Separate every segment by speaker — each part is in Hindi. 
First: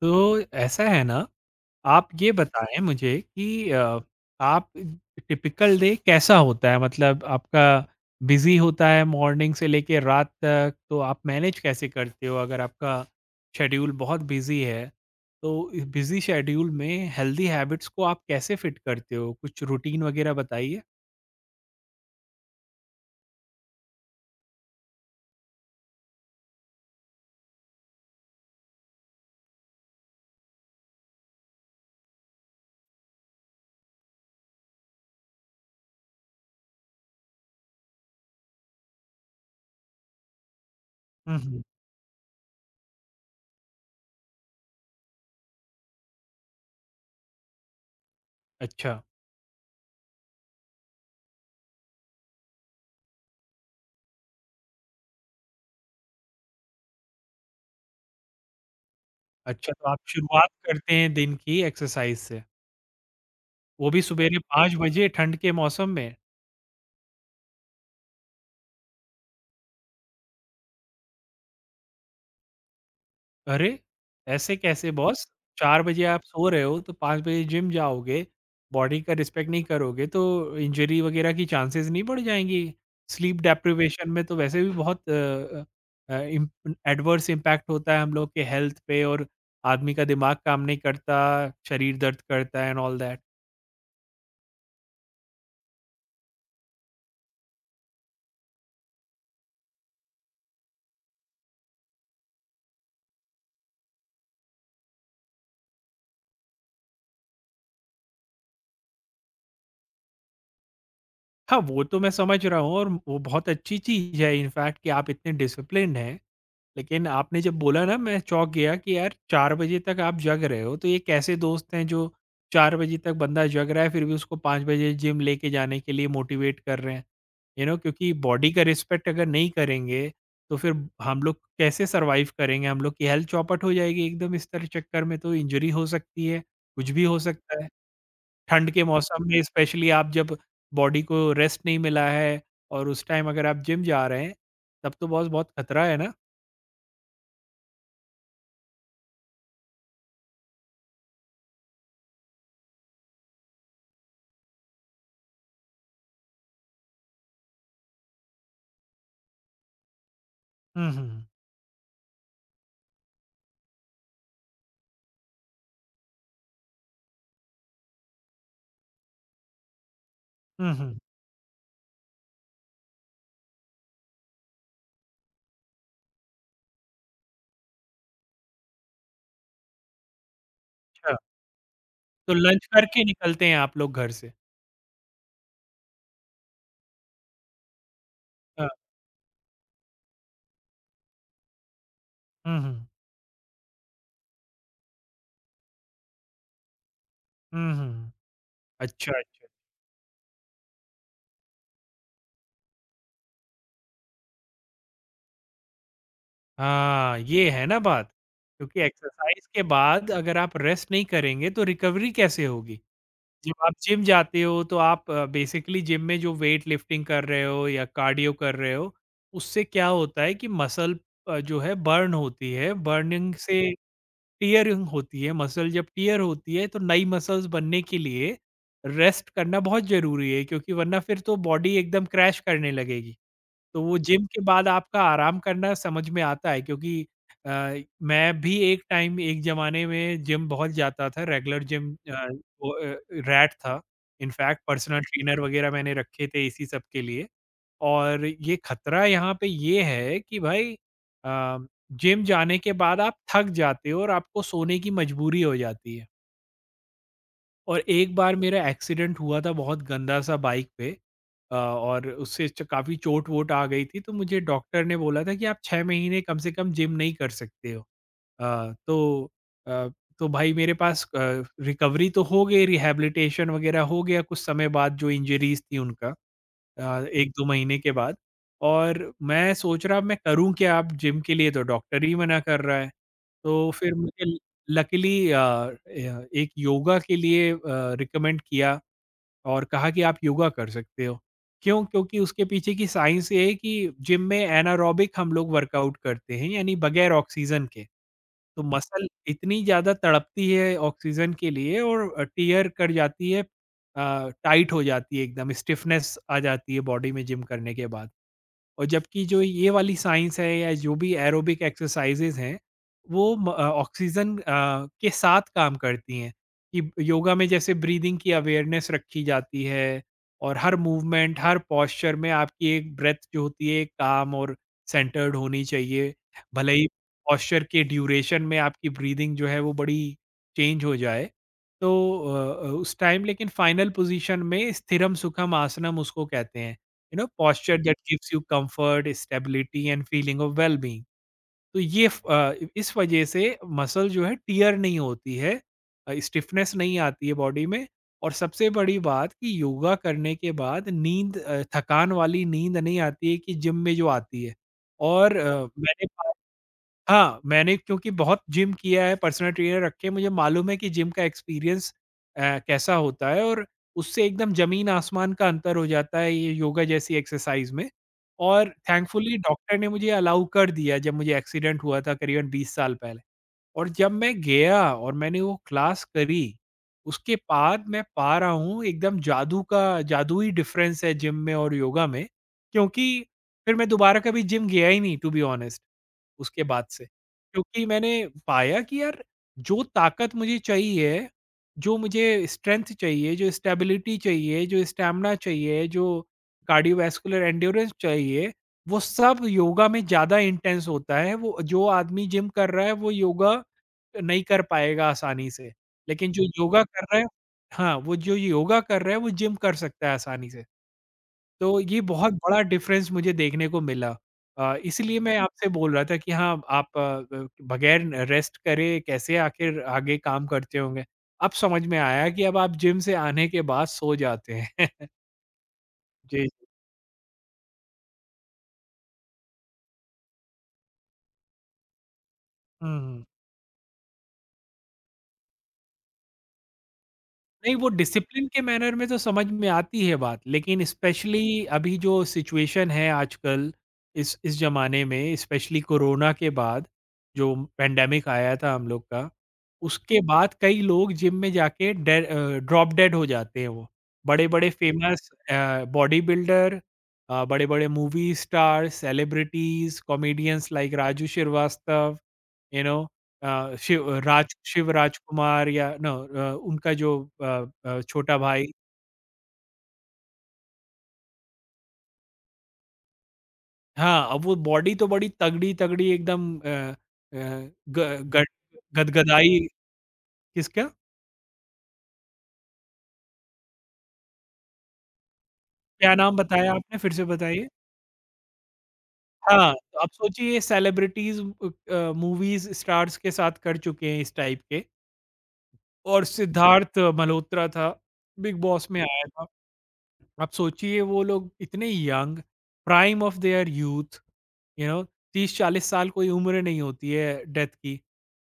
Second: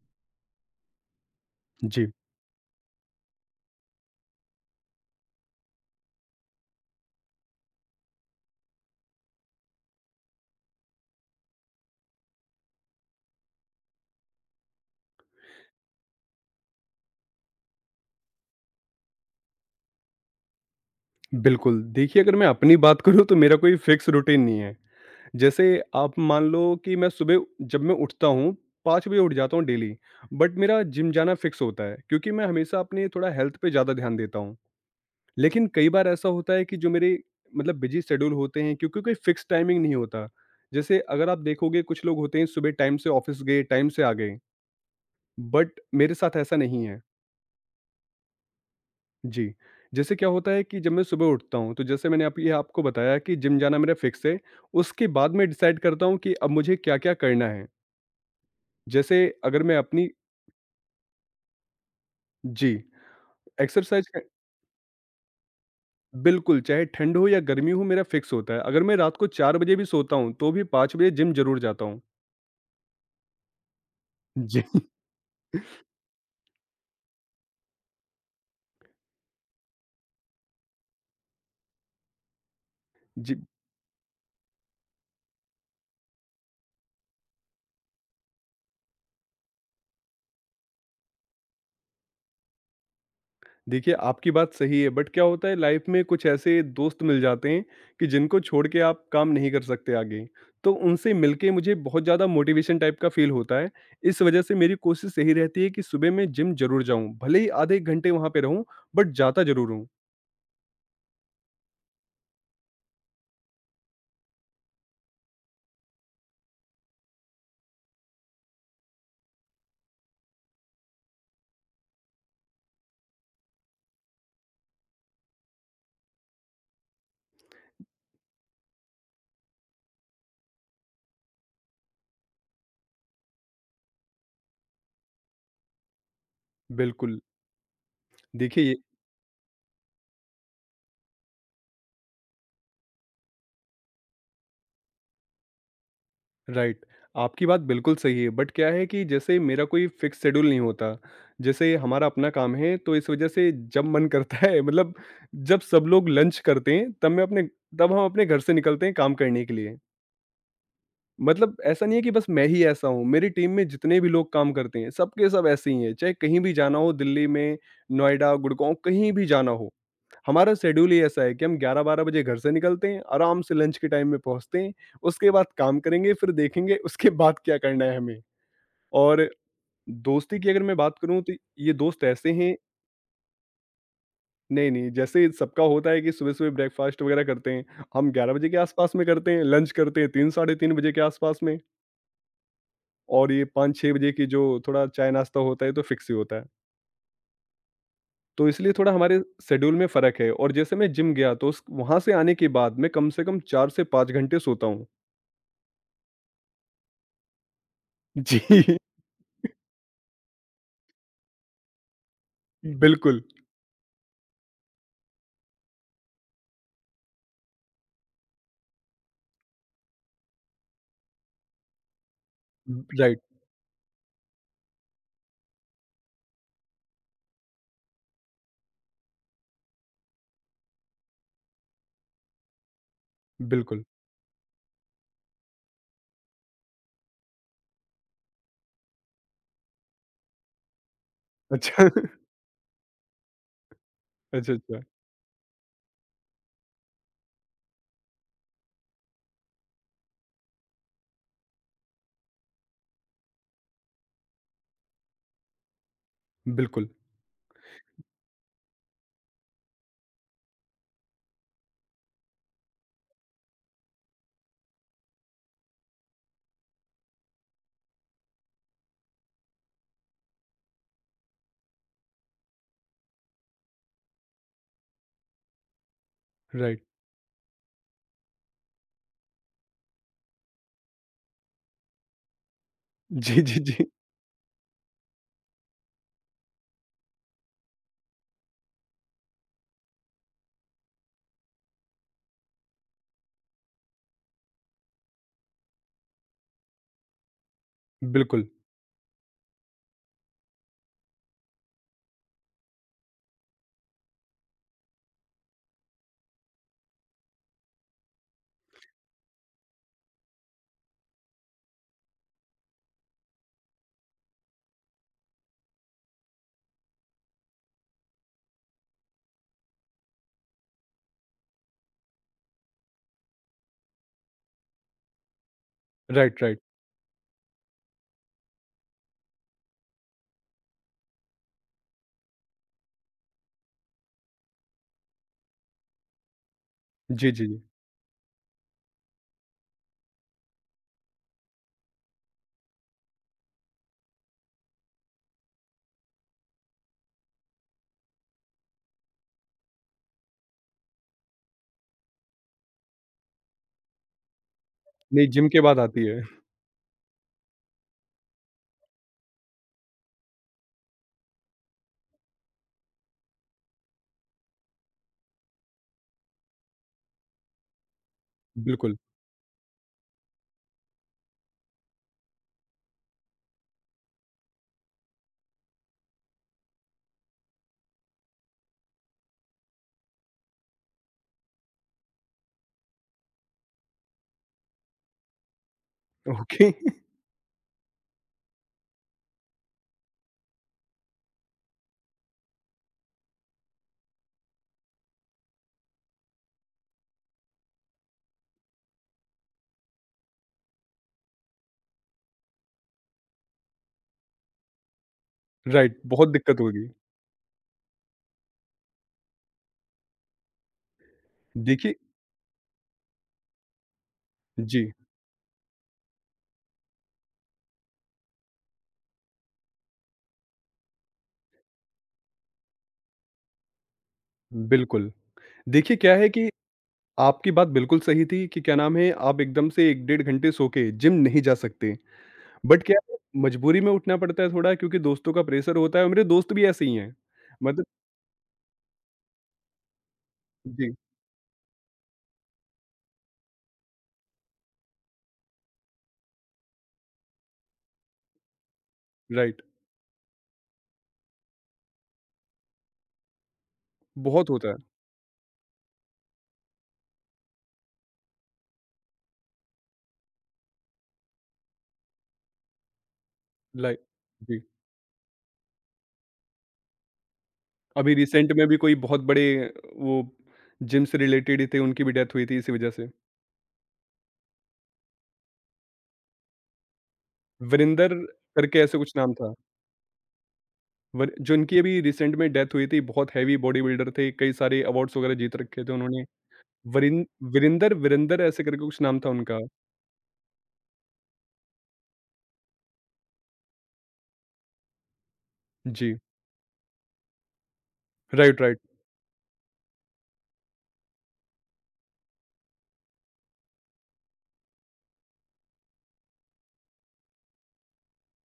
Speaker 1: तो ऐसा है ना,
Speaker 2: जी,
Speaker 1: आप ये बताएँ मुझे कि आप टिपिकल डे कैसा होता है? मतलब आपका बिज़ी होता है मॉर्निंग से लेके रात तक, तो आप मैनेज कैसे करते हो? अगर आपका शेड्यूल बहुत बिज़ी है, तो इस बिज़ी शेड्यूल में हेल्दी हैबिट्स को आप कैसे फिट करते हो? कुछ रूटीन वगैरह बताइए?
Speaker 2: बिल्कुल। देखिए, अगर मैं अपनी बात करूँ तो मेरा कोई फिक्स रूटीन नहीं है। जैसे आप मान लो कि मैं सुबह जब मैं उठता हूँ 5 बजे उठ जाता हूँ डेली, बट मेरा जिम जाना फिक्स होता है क्योंकि मैं हमेशा अपने थोड़ा हेल्थ पे ज़्यादा ध्यान देता हूँ। लेकिन कई बार ऐसा होता है कि जो मेरे मतलब बिज़ी शेड्यूल होते हैं क्योंकि कोई फिक्स टाइमिंग नहीं होता। जैसे अगर
Speaker 1: हुँ,
Speaker 2: आप
Speaker 1: हुँ।
Speaker 2: देखोगे कुछ लोग होते हैं सुबह टाइम से ऑफ़िस गए, टाइम से आ गए, बट मेरे साथ ऐसा नहीं है।
Speaker 1: अच्छा।
Speaker 2: जी। जैसे क्या होता है कि जब मैं सुबह उठता हूँ, तो जैसे मैंने आप ये आपको बताया कि जिम जाना मेरा फ़िक्स है, उसके बाद मैं डिसाइड करता हूँ कि अब मुझे क्या-क्या करना है। जैसे अगर
Speaker 1: अच्छा,
Speaker 2: मैं
Speaker 1: तो आप
Speaker 2: अपनी
Speaker 1: शुरुआत करते हैं दिन की एक्सरसाइज से,
Speaker 2: जी,
Speaker 1: वो भी
Speaker 2: एक्सरसाइज़ क
Speaker 1: सुबेरे 5 बजे ठंड के मौसम में?
Speaker 2: बिल्कुल, चाहे ठंड हो या गर्मी हो मेरा फ़िक्स होता है। अगर मैं रात को 4 बजे भी सोता हूँ, तो भी 5 बजे जिम ज़रूर जाता हूँ।
Speaker 1: अरे! ऐसे
Speaker 2: जी।
Speaker 1: कैसे बॉस? 4 बजे आप सो रहे हो, तो 5 बजे जिम जाओगे, बॉडी का रिस्पेक्ट नहीं करोगे, तो इंजरी वगैरह की चांसेस नहीं बढ़ जाएँगी?
Speaker 2: जी।
Speaker 1: स्लीप डेप्रिवेशन में तो वैसे भी बहुत अ अ, इम एडवर्स इम्पैक्ट होता है हम लोग के हेल्थ पे और आदमी का दिमाग काम नहीं करता, शरीर दर्द करता है एंड ऑल दैट।
Speaker 2: देखिए, आपकी बात सही है, बट क्या होता है लाइफ में कुछ ऐसे दोस्त मिल जाते हैं कि जिनको छोड़ के आप काम नहीं कर सकते आगे। तो उनसे मिलके मुझे बहुत ज़्यादा मोटिवेशन टाइप का फ़ील होता है। इस वजह से मेरी कोशिश यही रहती है कि सुबह मैं जिम ज़रूर जाऊँ, भले ही आधे एक घंटे वहाँ पे रहूँ बट जाता ज़रूर हूँ।
Speaker 1: हाँ, वो तो मैं समझ रहा हूँ और वो बहुत अच्छी चीज़ है इनफैक्ट कि आप इतने डिसिप्लिन्ड हैं। लेकिन आपने जब बोला ना मैं चौंक गया कि यार 4 बजे तक आप जग रहे हो, तो ये कैसे दोस्त हैं जो 4 बजे तक बंदा जग रहा है फिर भी उसको 5 बजे जिम लेके जाने के लिए मोटिवेट कर रहे हैं। यू नो क्योंकि बॉडी का रिस्पेक्ट अगर नहीं करेंगे, तो फिर हम लोग कैसे सर्वाइव करेंगे? हम लोग की हेल्थ चौपट हो जाएगी एकदम इस तरह चक्कर में तो इंजरी हो सकती है, कुछ भी हो
Speaker 2: बिल्कुल,
Speaker 1: सकता है। ठंड
Speaker 2: देखिए
Speaker 1: के मौसम में स्पेशली आप जब बॉडी को रेस्ट नहीं मिला है और उस टाइम अगर आप जिम जा रहे हैं, तब तो बहुत-बहुत खतरा है ना?
Speaker 2: राइट। आपकी बात बिल्कुल सही है, बट क्या है कि जैसे मेरा कोई फिक्स शेड्यूल नहीं होता। जैसे हमारा अपना काम है तो इस वज़ह से जब मन करता है मतलब जब सब लोग लंच करते हैं तब हम अपने घर से निकलते हैं काम करने के लिए।
Speaker 1: हुँ, हुँ।
Speaker 2: मतलब ऐसा नहीं है कि बस मैं ही ऐसा हूँ, मेरी टीम में जितने भी लोग काम करते हैं, सब के सब ऐसे ही हैं। चाहे कहीं भी जाना हो दिल्ली में, नोएडा, गुड़गाँव कहीं भी जाना हो। हमारा
Speaker 1: हुँ,
Speaker 2: शेड्यूल
Speaker 1: हुँ।
Speaker 2: ही ऐसा है कि हम 11-12 बजे घर से निकलते हैं, आराम से लंच के टाइम में पहुँचते हैं, उसके बाद काम करेंगे, फिर देखेंगे उसके बाद क्या करना है हमें। और दोस्ती की अगर मैं बात
Speaker 1: अच्छा,
Speaker 2: करूँ तो ये दोस्त ऐसे
Speaker 1: तो
Speaker 2: हैं
Speaker 1: लंच करके निकलते हैं आप लोग घर से?
Speaker 2: नहीं, नहीं, जैसे सबका होता है कि सुबह-सुबह ब्रेकफ़ास्ट वगैरह करते हैं, हम 11 बजे के
Speaker 1: हाँ।
Speaker 2: आसपास में करते हैं, लंच करते हैं 3 साढ़े 3 बजे के आसपास में
Speaker 1: हुँ, हुँ।
Speaker 2: और ये 5-6 बजे की जो थोड़ा चाय-नाश्ता होता है तो फिक्स ही होता है।
Speaker 1: हुँ, हुँ।
Speaker 2: तो इसलिए थोड़ा
Speaker 1: अच्छा,
Speaker 2: हमारे
Speaker 1: अच्छा।
Speaker 2: शेड्यूल में फ़र्क है और जैसे मैं जिम गया तो उस वहाँ से आने के बाद मैं कम से कम 4 से 5 घंटे सोता हूँ।
Speaker 1: हाँ, ये है ना बात।
Speaker 2: जी,
Speaker 1: क्योंकि एक्सरसाइज़ के बाद अगर आप रेस्ट नहीं करेंगे तो रिकवरी कैसे होगी?
Speaker 2: बिल्कुल।
Speaker 1: जब आप जिम जाते हो तो आप बेसिकली जिम में जो वेट लिफ्टिंग कर रहे हो या कार्डियो कर रहे हो, उससे क्या होता है कि मसल जो है बर्न होती है,
Speaker 2: राइट,
Speaker 1: बर्निंग से टियरिंग होती है, मसल जब टियर होती है तो नई मसल्स बनने के लिए रेस्ट करना बहुत ज़रूरी है क्योंकि वरना फिर तो बॉडी एकदम क्रैश करने लगेगी। तो
Speaker 2: बिल्कुल।
Speaker 1: वो जिम के बाद आपका आराम करना समझ में आता है क्योंकि अ, मैं भी एक टाइम एक ज़माने में जिम बहुत जाता था, रेगुलर
Speaker 2: अच्छा,
Speaker 1: जिम वो अ, रैट था।
Speaker 2: अच्छा,
Speaker 1: इनफैक्ट
Speaker 2: अच्छा।
Speaker 1: पर्सनल ट्रेनर वगैरह मैंने रखे थे इसी सब के लिए। और ये खतरा यहाँ पे ये है कि भाई अ, जिम जाने के बाद आप थक जाते हो और आपको सोने की मजबूरी हो जाती है।
Speaker 2: बिल्कुल,
Speaker 1: और एक बार मेरा एक्सीडेंट हुआ था बहुत गंदा सा बाइक पे और उससे काफी चोट वोट आ गई थी तो मुझे डॉक्टर ने बोला था कि आप 6 महीने कम से कम जिम नहीं कर सकते हो अ, तो अ, तो भाई मेरे पास रिकवरी तो हो गई रिहैबिलिटेशन वगैरह हो गया कुछ समय बाद जो इंजरीज थी उनका
Speaker 2: राइट।
Speaker 1: 1 2 महीने के बाद और मैं सोच रहा अब मैं करूं क्या आप जिम के लिए तो डॉक्टर ही मना कर रहा है
Speaker 2: जी, जी,
Speaker 1: तो
Speaker 2: जी।
Speaker 1: फिर मुझे ल लकीली अ, य एक योगा के लिए रिकमेंड किया और कहा कि आप योगा कर सकते हो। क्यों? क्योंकि उसके पीछे की साइंस ये है कि जिम में एनारोबिक हम लोग वर्कआउट करते हैं, यानी बगैर ऑक्सीजन के।
Speaker 2: बिल्कुल,
Speaker 1: तो मसल इतनी ज़्यादा तड़पती है ऑक्सीजन के लिए और टियर कर जाती है टाइट हो जाती है एकदम, स्टिफनेस आ जाती है बॉडी में जिम करने के बाद। और जबकि जो ये वाली साइंस है या जो भी एरोबिक एक्सरसाइजेज हैं वो ऑक्सीजन के साथ काम करती हैं कि योगा में जैसे ब्रीदिंग की अवेयरनेस रखी जाती है और हर मूवमेंट हर पॉस्चर में आपकी एक ब्रेथ जो होती है काम और सेंटर्ड होनी चाहिए
Speaker 2: राइट, राइट।
Speaker 1: भले ही पॉस्चर के ड्यूरेशन में आपकी ब्रीदिंग जो है वो बड़ी चेंज हो जाए तो उस टाइम लेकिन फाइनल पोजीशन में स्थिरम सुखम आसनम उसको कहते हैं you know
Speaker 2: जी, जी, जी।
Speaker 1: posture that gives you comfort stability and feeling of wellbeing. तो ये इस वजह से मसल जो है टीयर नहीं होती है, स्टिफनेस नहीं आती है बॉडी में और सबसे बड़ी बात कि योगा करने के बाद नींद थकान वाली नींद नहीं आती है कि जिम में जो आती है
Speaker 2: नहीं,
Speaker 1: और अ,
Speaker 2: जिम के बाद आती
Speaker 1: मैंने
Speaker 2: है।
Speaker 1: हाँ, मैंने क्योंकि बहुत जिम किया है, पर्सनल ट्रेनर रखे हैं, मुझे मालूम है कि जिम का एक्सपीरियंस अ, कैसा होता है और उससे एकदम ज़मीन-आसमान का अंतर हो जाता है ये योगा जैसी एक्सरसाइज़ में। और
Speaker 2: बिल्कुल,
Speaker 1: थैंकफुली डॉक्टर ने मुझे अलाउ कर दिया जब मुझे एक्सीडेंट हुआ था करीबन 20 साल पहले। और जब मैं गया और मैंने वो क्लास करी, उसके बाद मैं पा रहा हूँ एकदम जादू का जादुई डिफ़रेंस है जिम में और योगा में, क्योंकि फिर मैं दोबारा कभी जिम गया ही नहीं टू बी ऑनेस्ट। उसके
Speaker 2: ओके,
Speaker 1: बाद से। क्योंकि मैंने पाया कि यार जो ताकत मुझे चाहिए, जो मुझे स्ट्रेंथ चाहिए, जो स्टेबिलिटी चाहिए, जो स्टैमिना चाहिए, जो कार्डियोवैस्कुलर एंड्योरेंस चाहिए, वो सब योगा में ज़्यादा इंटेंस होता है। वो जो आदमी जिम कर रहा है वो योगा नहीं कर पाएगा आसानी से।
Speaker 2: राइट, बहुत
Speaker 1: लेकिन जो
Speaker 2: दिक्कत
Speaker 1: योगा
Speaker 2: होगी।
Speaker 1: कर रहा है हाँ, वो जो योगा कर रहा है वो जिम कर सकता है आसानी से। तो
Speaker 2: देखिए
Speaker 1: ये बहुत बड़ा डिफरेंस मुझे देखने को मिला।
Speaker 2: जी,
Speaker 1: इसलिए मैं आपसे बोल रहा था कि हाँ, आप अ, बगैर रेस्ट करे कैसे आखिर आगे काम करते होंगे। अब समझ में आया कि अब आप जिम से आने के बाद सो जाते हैं।
Speaker 2: बिल्कुल। देखिए क्या है
Speaker 1: जी,
Speaker 2: कि
Speaker 1: जी।
Speaker 2: आपकी बात बिल्कुल सही थी कि क्या नाम है, आप एकदम से 1 डेढ़ घंटे सो के जिम नहीं जा सकते। बट क्या
Speaker 1: हुँ,
Speaker 2: है,
Speaker 1: हुँ।
Speaker 2: मजबूरी में उठना पड़ता है थोड़ा क्योंकि दोस्तों का प्रेशर होता है और मेरे दोस्त भी ऐसे ही हैं।
Speaker 1: नहीं,
Speaker 2: मतलब
Speaker 1: वो डिसिप्लिन के मैनर में तो समझ में आती है बात, लेकिन
Speaker 2: जी,
Speaker 1: स्पेशली अभी जो सिचुएशन है आजकल इस ज़माने में स्पेशली कोरोना के बाद, जो पैंडेमिक आया था हम लोग का,
Speaker 2: राइट,
Speaker 1: उसके बाद कई लोग जिम में जाके ड्रॉप डेड हो जाते हैं वो।
Speaker 2: बहुत होता
Speaker 1: बड़े-बड़े
Speaker 2: है।
Speaker 1: फेमस बॉडी बिल्डर, बड़े-बड़े movie star, celebrities, comedians like Raju Srivastava, you know
Speaker 2: like जी,
Speaker 1: शिव राजकुमार या नो उनका जो अ,
Speaker 2: अभी
Speaker 1: छोटा
Speaker 2: रिसेंट
Speaker 1: भाई।
Speaker 2: में भी कोई बहुत बड़े वो जिम से रिलेटेड ही थे, उनकी भी डेथ हुई थी इसी वजह से।
Speaker 1: हाँ, अब वो बॉडी तो बड़ी तगड़ी-तगड़ी एकदम अ अ, ग
Speaker 2: वीरेंदर
Speaker 1: गट
Speaker 2: करके ऐसे कुछ नाम था।
Speaker 1: गदगदाई। किसका?
Speaker 2: वर जो इनकी अभी रिसेंट में डेथ हुई थी, बहुत हैवी बॉडी बिल्डर थे, कई सारे अवार्ड्स वगैरह जीत रखे थे
Speaker 1: क्या
Speaker 2: उन्होंने।
Speaker 1: नाम बताया आपने फिर से
Speaker 2: वरिन
Speaker 1: बताइए?
Speaker 2: वीरेंदर वीरेंदर ऐसे करके कुछ नाम था उनका।
Speaker 1: हाँ, तो आप सोचिए सेलिब्रिटीज़ मूवीज़ स्टार्स के साथ कर चुके हैं इस टाइप के
Speaker 2: जी,
Speaker 1: और सिद्धार्थ मल्होत्रा था, बिग
Speaker 2: राइट, राइट।
Speaker 1: बॉस में आया था। आप सोचिए वो लोग इतने young prime of their youth, you know 30 40 साल कोई उम्र नहीं होती है डेथ की।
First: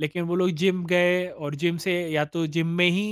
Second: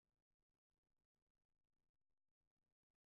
Speaker 1: लेकिन वो लोग जिम गए और जिम से या तो जिम में ही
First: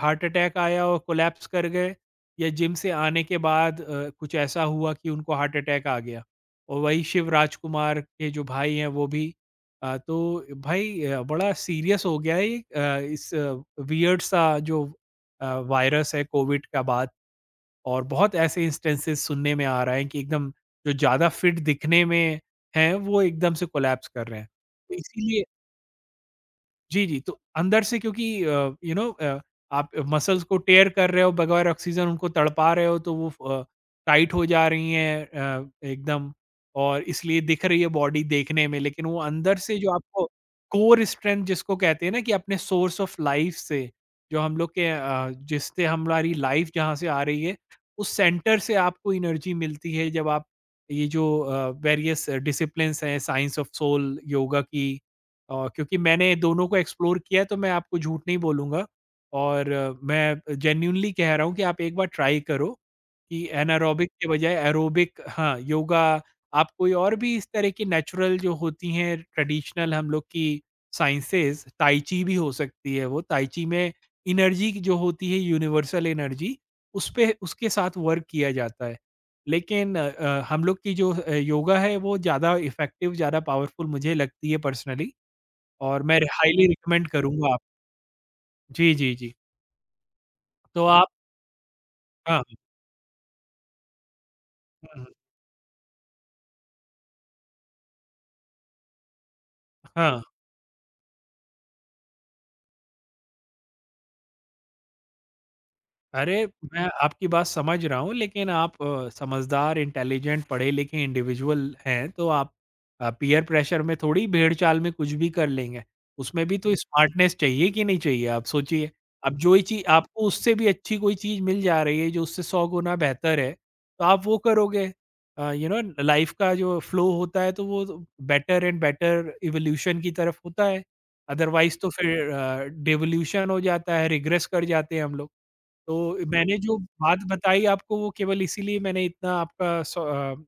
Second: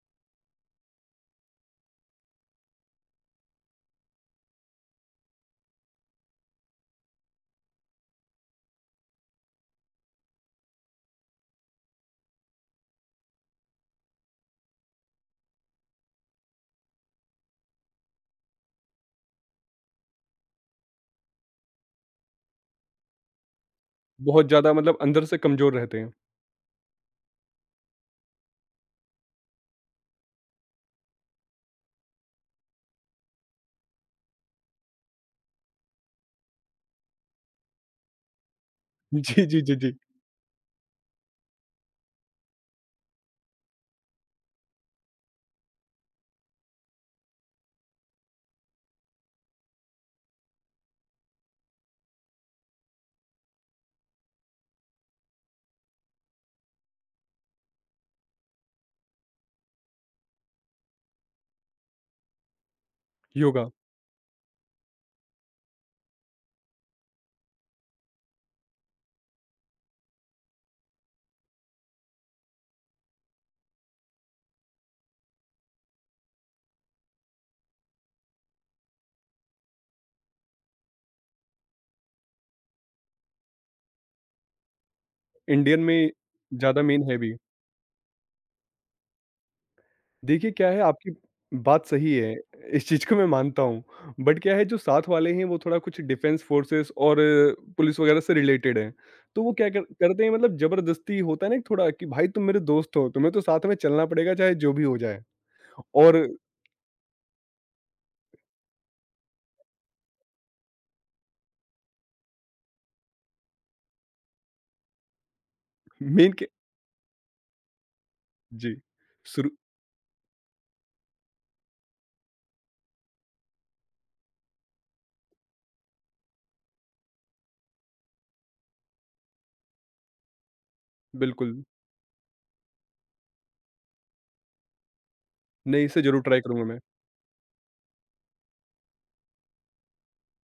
Speaker 1: हार्ट अटैक आया और कोलैप्स कर गए या जिम से आने के बाद कुछ ऐसा हुआ कि उनको हार्ट अटैक आ गया। और वही शिव राजकुमार के जो भाई हैं वो भी तो भाई बड़ा सीरियस हो गया है ये, इस वियर्ड सा जो वायरस है कोविड का बाद और बहुत ऐसे इंस्टेंसेस सुनने में आ रहा है कि एकदम जो ज़्यादा फिट दिखने में हैं, वो एकदम से कोलैप्स कर रहे
Speaker 2: बहुत
Speaker 1: हैं।
Speaker 2: ज़्यादा
Speaker 1: तो
Speaker 2: मतलब अंदर से
Speaker 1: इसीलिए
Speaker 2: कमज़ोर रहते हैं।
Speaker 1: जी, जी। तो अंदर से क्योंकि यू नो, आप मसल्स को टेयर कर रहे हो बगैर ऑक्सीजन उनको तड़पा रहे हो तो वो फ टाइट हो जा रही हैं एकदम और इसलिए दिख रही है बॉडी देखने में लेकिन वो अंदर से जो
Speaker 2: जी,
Speaker 1: आपको कोर स्ट्रेंथ जिसको कहते हैं ना कि अपने सोर्स ऑफ लाइफ से जो हम लोग के जिससे हमारी लाइफ जहाँ से आ रही है, उस सेंटर से आपको एनर्जी मिलती है जब आप ये जो वेरियस डिसिप्लिन्स हैं साइंस ऑफ सोल, योगा की, क्योंकि मैंने दोनों को एक्सप्लोर किया है तो मैं आपको झूठ नहीं बोलूँगा और मैं जेन्युइनली कह रहा हूँ कि आप एक बार ट्राई करो कि
Speaker 2: योगा,
Speaker 1: एनारोबिक के बजाय एरोबिक, हाँ, योगा। आप कोई और भी इस तरह की नेचुरल जो होती हैं ट्रेडिशनल हम लोग की साइंसेज़, ताइ ची भी हो सकती है वो, ताइ ची में एनर्जी की जो होती है यूनिवर्सल एनर्जी, उस पे उसके साथ वर्क किया जाता है। लेकिन हम लोग की जो योगा है वो ज़्यादा इफ़ेक्टिव, ज़्यादा पावरफुल मुझे लगती है पर्सनली।
Speaker 2: इंडियन
Speaker 1: और
Speaker 2: में
Speaker 1: मैं रे हाइली
Speaker 2: ज़्यादा
Speaker 1: रिकमेंड
Speaker 2: मेन है भी।
Speaker 1: करूँगा आप। जी, जी, जी।
Speaker 2: देखिए, क्या है
Speaker 1: तो आप
Speaker 2: आपकी बात सही है,
Speaker 1: हाँ,
Speaker 2: इस चीज़ को मैं मानता हूँ। बट क्या है जो
Speaker 1: हुँ,
Speaker 2: साथ
Speaker 1: हुँ,
Speaker 2: वाले हैं वो थोड़ा कुछ डिफेंस फोर्सेस और पुलिस वगैरह से रिलेटेड हैं। तो वो क्या कर
Speaker 1: हाँ,
Speaker 2: करते हैं मतलब ज़बरदस्ती होता है ना थोड़ा कि भाई तुम मेरे दोस्त हो, तुम्हें तो साथ में चलना पड़ेगा चाहे जो भी हो जाए। और
Speaker 1: अरे, मैं आपकी बात समझ रहा हूँ लेकिन आप समझदार, इंटेलिजेंट, पढ़े-लिखे इंडिविजुअल हैं, तो आप पीयर प्रेशर में थोड़ी भेड़-चाल में कुछ भी कर लेंगे।
Speaker 2: मेन
Speaker 1: उसमें
Speaker 2: के
Speaker 1: भी तो स्मार्टनेस चाहिए कि नहीं चाहिए, आप
Speaker 2: जी,
Speaker 1: सोचिए। अब
Speaker 2: शुरू
Speaker 1: जो ही चीज़ आपको उससे भी अच्छी कोई चीज़ मिल जा रही है, जो उससे 100 गुना बेहतर है, तो आप वो करोगे। यू नो लाइफ़ का जो फ्लो होता है तो वो तो बेटर एंड बेटर इवोल्यूशन की तरफ होता है।
Speaker 2: बिल्कुल,
Speaker 1: अदरवाइज़ तो फिर डिवोल्यूशन हो जाता है, रिग्रेस कर जाते हैं हम लोग।
Speaker 2: नहीं इसे ज़रूर
Speaker 1: तो
Speaker 2: ट्राई
Speaker 1: मैंने
Speaker 2: करूँगा
Speaker 1: जो
Speaker 2: मैं।
Speaker 1: बात बताई आपको वो केवल इसीलिए मैंने इतना आपका सो,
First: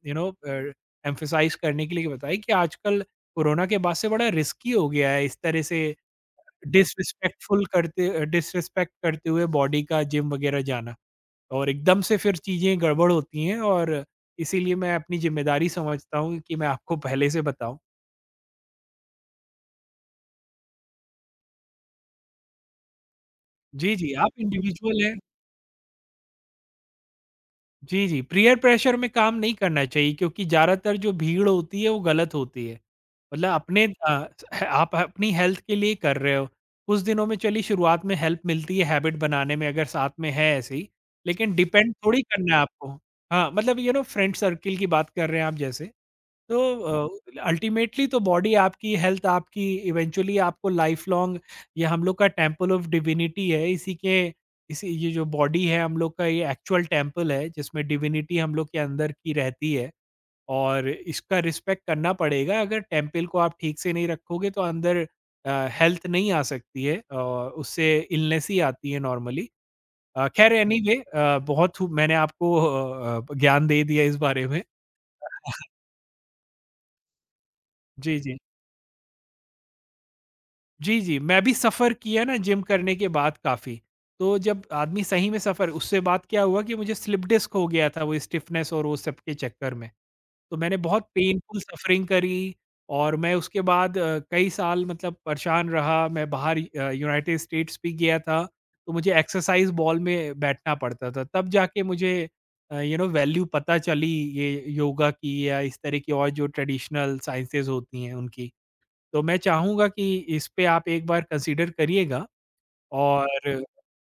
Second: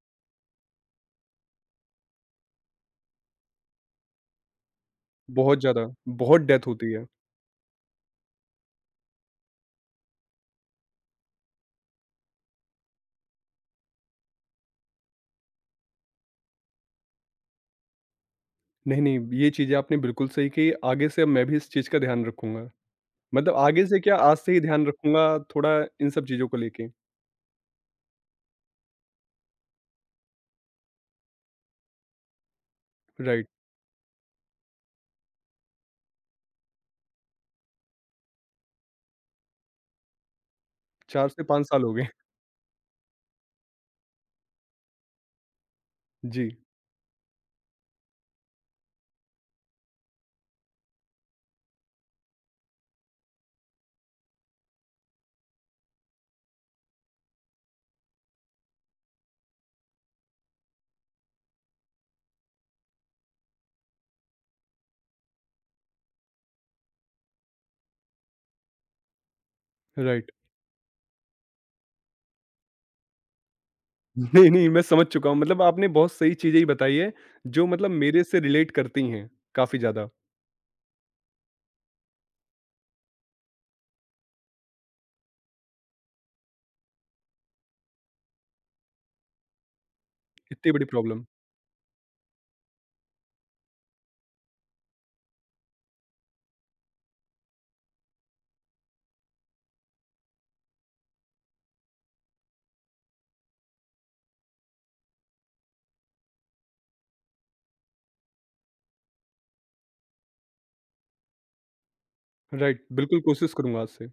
Speaker 1: यू नो एम्फसाइज़ करने के लिए बताई कि आजकल कोरोना के बाद से बड़ा रिस्की हो गया है इस
Speaker 2: बहुत
Speaker 1: तरह से
Speaker 2: ज़्यादा, बहुत डेथ होती है।
Speaker 1: डिसरिस्पेक्टफुल करते डिसरिस्पेक्ट करते हुए बॉडी का जिम वगैरह जाना और एकदम से फिर चीज़ें गड़बड़ होती हैं और इसीलिए मैं अपनी ज़िम्मेदारी समझता हूँ कि मैं आपको पहले से बताऊँ।
Speaker 2: नहीं, नहीं ये चीज़ें आपने बिल्कुल सही कही, आगे से अब मैं भी इस चीज़ का ध्यान रखूँगा। मतलब आगे
Speaker 1: जी,
Speaker 2: से
Speaker 1: जी,
Speaker 2: क्या आज
Speaker 1: आप
Speaker 2: से ही ध्यान
Speaker 1: इंडिविजुअल हैं।
Speaker 2: रखूँगा थोड़ा इन सब चीज़ों को लेके।
Speaker 1: जी, जी। पीयर प्रेशर में काम नहीं करना चाहिए क्योंकि ज़्यादातर जो भीड़ होती है वो गलत होती है।
Speaker 2: राइट,
Speaker 1: मतलब आप अपनी हेल्थ के लिए कर रहे हो। कुछ दिनों में चलिए शुरुआत में हेल्प मिलती है हैबिट बनाने में अगर साथ में है ऐसे ही,
Speaker 2: 4 से
Speaker 1: लेकिन
Speaker 2: 5 साल हो
Speaker 1: डिपेंड
Speaker 2: गए।
Speaker 1: थोड़ी करना है आपको। हाँ, मतलब यू नो फ्रेंड सर्किल की बात कर रहे हैं आप जैसे।
Speaker 2: जी,
Speaker 1: तो अल्टीमेटली तो बॉडी आपकी, हेल्थ आपकी, इवेंचुअली आपको लाइफ लॉन्ग ये हम लोग का टेम्पल ऑफ डिविनिटी है। इसी ये जो बॉडी है हम लोग का ये एक्चुअल टेम्पल है जिसमें डिविनिटी हम लोग के अंदर की रहती है और इसका रिस्पेक्ट करना पड़ेगा। अगर टेम्पल को आप ठीक से नहीं रखोगे तो अंदर हेल्थ नहीं आ सकती है और उससे इलनेस ही आती है नॉर्मली।
Speaker 2: राइट।
Speaker 1: खैर एनीवे, मैंने आपको ज्ञान दे दिया इस बारे
Speaker 2: नहीं,
Speaker 1: में।
Speaker 2: नहीं, मैं समझ चुका हूँ। मतलब आपने बहुत सही चीज़ें ही बताई हैं, जो मतलब
Speaker 1: जी
Speaker 2: मेरे
Speaker 1: जी।
Speaker 2: से रिलेट करती हैं, काफ़ी ज़्यादा,
Speaker 1: जी, जी। मैं भी सफ़र किया ना जिम करने के बाद काफ़ी। तो जब आदमी सही में सफ़र उससे बात क्या हुआ कि मुझे स्लिप डिस्क हो गया था वो स्टिफ़नेस और वो सब के चक्कर में। तो
Speaker 2: इतनी
Speaker 1: मैंने
Speaker 2: बड़ी
Speaker 1: बहुत
Speaker 2: प्रॉब्लम।
Speaker 1: पेनफुल सफ़रिंग करी और मैं उसके बाद कई साल मतलब परेशान रहा। मैं बाहर यूनाइटेड स्टेट्स भी गया था, तो मुझे एक्सरसाइज़ बॉल में बैठना पड़ता था। तब जाके मुझे यू नो वैल्यू पता चली ये योगा की या इस तरह की और जो ट्रेडिशनल साइंसेज़ होती हैं उनकी। तो मैं चाहूँगा कि इस पे आप एक बार कंसीडर करिएगा।
Speaker 2: राइट, बिल्कुल कोशिश
Speaker 1: और
Speaker 2: करूँगा आज से।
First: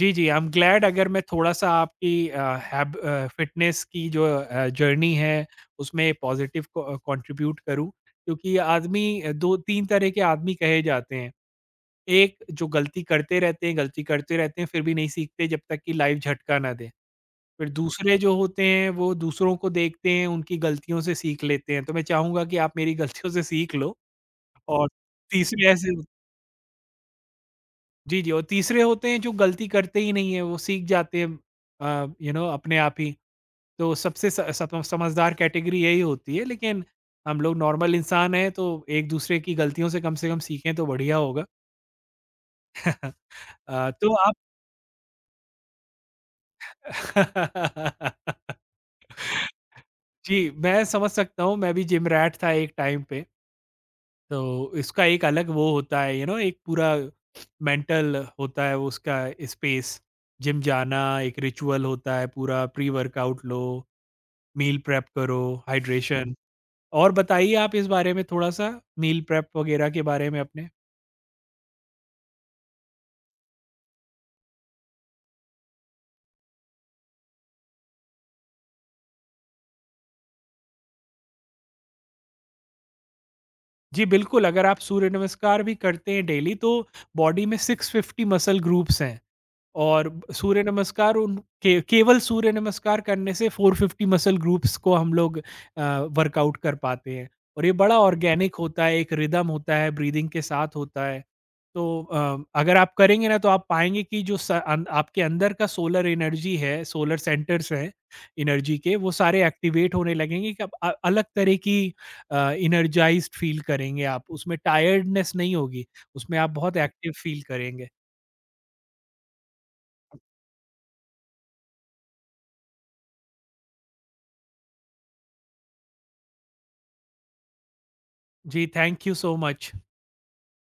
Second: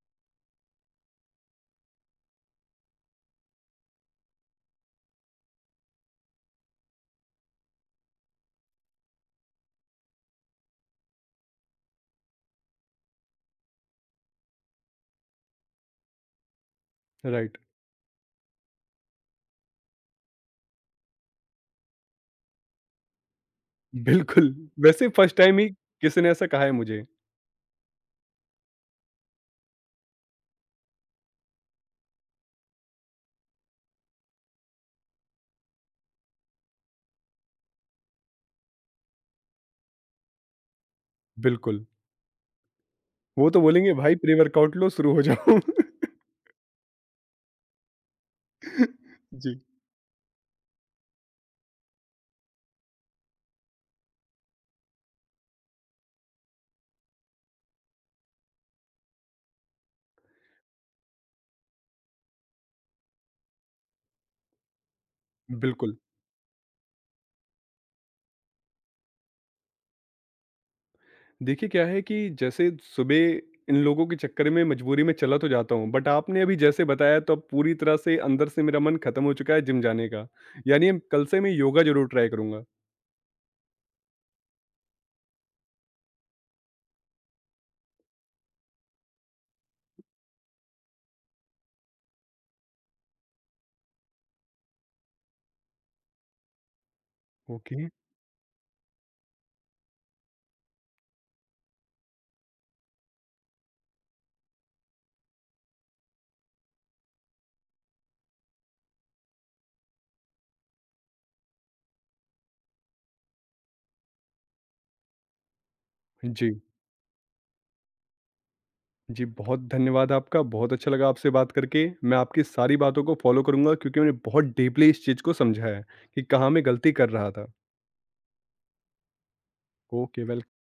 Speaker 1: जी, जी, आई एम ग्लैड अगर मैं थोड़ा-सा आपकी फ़िटनेस की जो जर्नी है, उसमें पॉज़िटिव को कंट्रीब्यूट करूँ, क्योंकि 2-3 तरह के आदमी कहे जाते हैं। एक जो गलती करते रहते हैं, गलती करते रहते हैं, फिर भी नहीं सीखते जब तक कि लाइफ़ झटका ना दे।
Speaker 2: राइट,
Speaker 1: फिर दूसरे जो होते हैं, वो दूसरों को देखते हैं, उनकी गलतियों से सीख लेते हैं। तो मैं चाहूँगा कि आप मेरी गलतियों से सीख लो।
Speaker 2: बिल्कुल,
Speaker 1: और
Speaker 2: वैसे फर्स्ट टाइम
Speaker 1: तीसरे
Speaker 2: ही
Speaker 1: ऐसे,
Speaker 2: किसी ने ऐसा कहा है मुझे।
Speaker 1: जी, जी, और तीसरे होते हैं जो गलती करते ही नहीं है, वो सीख जाते हैं यू नो अपने आप ही। तो सबसे स सम समझदार कैटेगरी यही होती है, लेकिन हम लोग नॉर्मल इंसान हैं तो एक-दूसरे की गलतियों से कम सीखें तो बढ़िया होगा।
Speaker 2: बिल्कुल, वो तो बोलेंगे,
Speaker 1: तो
Speaker 2: "भाई
Speaker 1: आप
Speaker 2: प्री-वर्कआउट लो, शुरू हो जाओ।" जी,
Speaker 1: जी, मैं समझ सकता हूँ, मैं भी जिम रैट था एक टाइम पे। तो इसका एक अलग वो होता है यू नो एक पूरा मेंटल होता है वो उसका स्पेस। जिम जाना एक रिचुअल होता है पूरा। प्री वर्कआउट लो, मील प्रेप करो,
Speaker 2: बिल्कुल।
Speaker 1: हाइड्रेशन। और बताइए आप इस बारे में थोड़ा सा मील प्रेप वगैरह के बारे में अपने।
Speaker 2: देखिए क्या है कि जैसे सुबह इन लोगों के चक्कर में मजबूरी में चला तो जाता हूँ बट आपने अभी जैसे बताया तो अब पूरी तरह से अंदर से मेरा मन खत्म हो चुका है जिम जाने का। यानी अब कल से मैं योगा जरूर ट्राई करूंगा।
Speaker 1: जी, बिल्कुल, अगर आप सूर्य नमस्कार भी करते हैं डेली तो बॉडी में 650 मसल ग्रुप्स हैं और ब सूर्य नमस्कार उन के केवल सूर्य नमस्कार करने से 450 मसल ग्रुप्स को हम लोग वर्कआउट कर पाते हैं। और ये
Speaker 2: ओके।
Speaker 1: बड़ा ऑर्गेनिक होता है, एक रिदम होता है, ब्रीदिंग के साथ होता है। तो अगर आप करेंगे ना तो आप पाएँगे कि जो स अन आपके अंदर का सोलर एनर्जी है, सोलर सेंटर्स हैं एनर्जी के, वो सारे एक्टिवेट होने लगेंगे कि अलग तरह की एनर्जाइज्ड फील करेंगे आप, उसमें टायर्डनेस नहीं होगी, उसमें आप
Speaker 2: जी,
Speaker 1: बहुत एक्टिव फील करेंगे।
Speaker 2: जी, बहुत धन्यवाद आपका, बहुत अच्छा लगा आपसे बात करके। मैं आपकी सारी बातों को फॉलो करूंगा क्योंकि मैंने बहुत डीपली इस चीज़ को समझा है कि कहाँ मैं गलती कर रहा था।
Speaker 1: जी, thank you so much.
Speaker 2: Okay, welcome.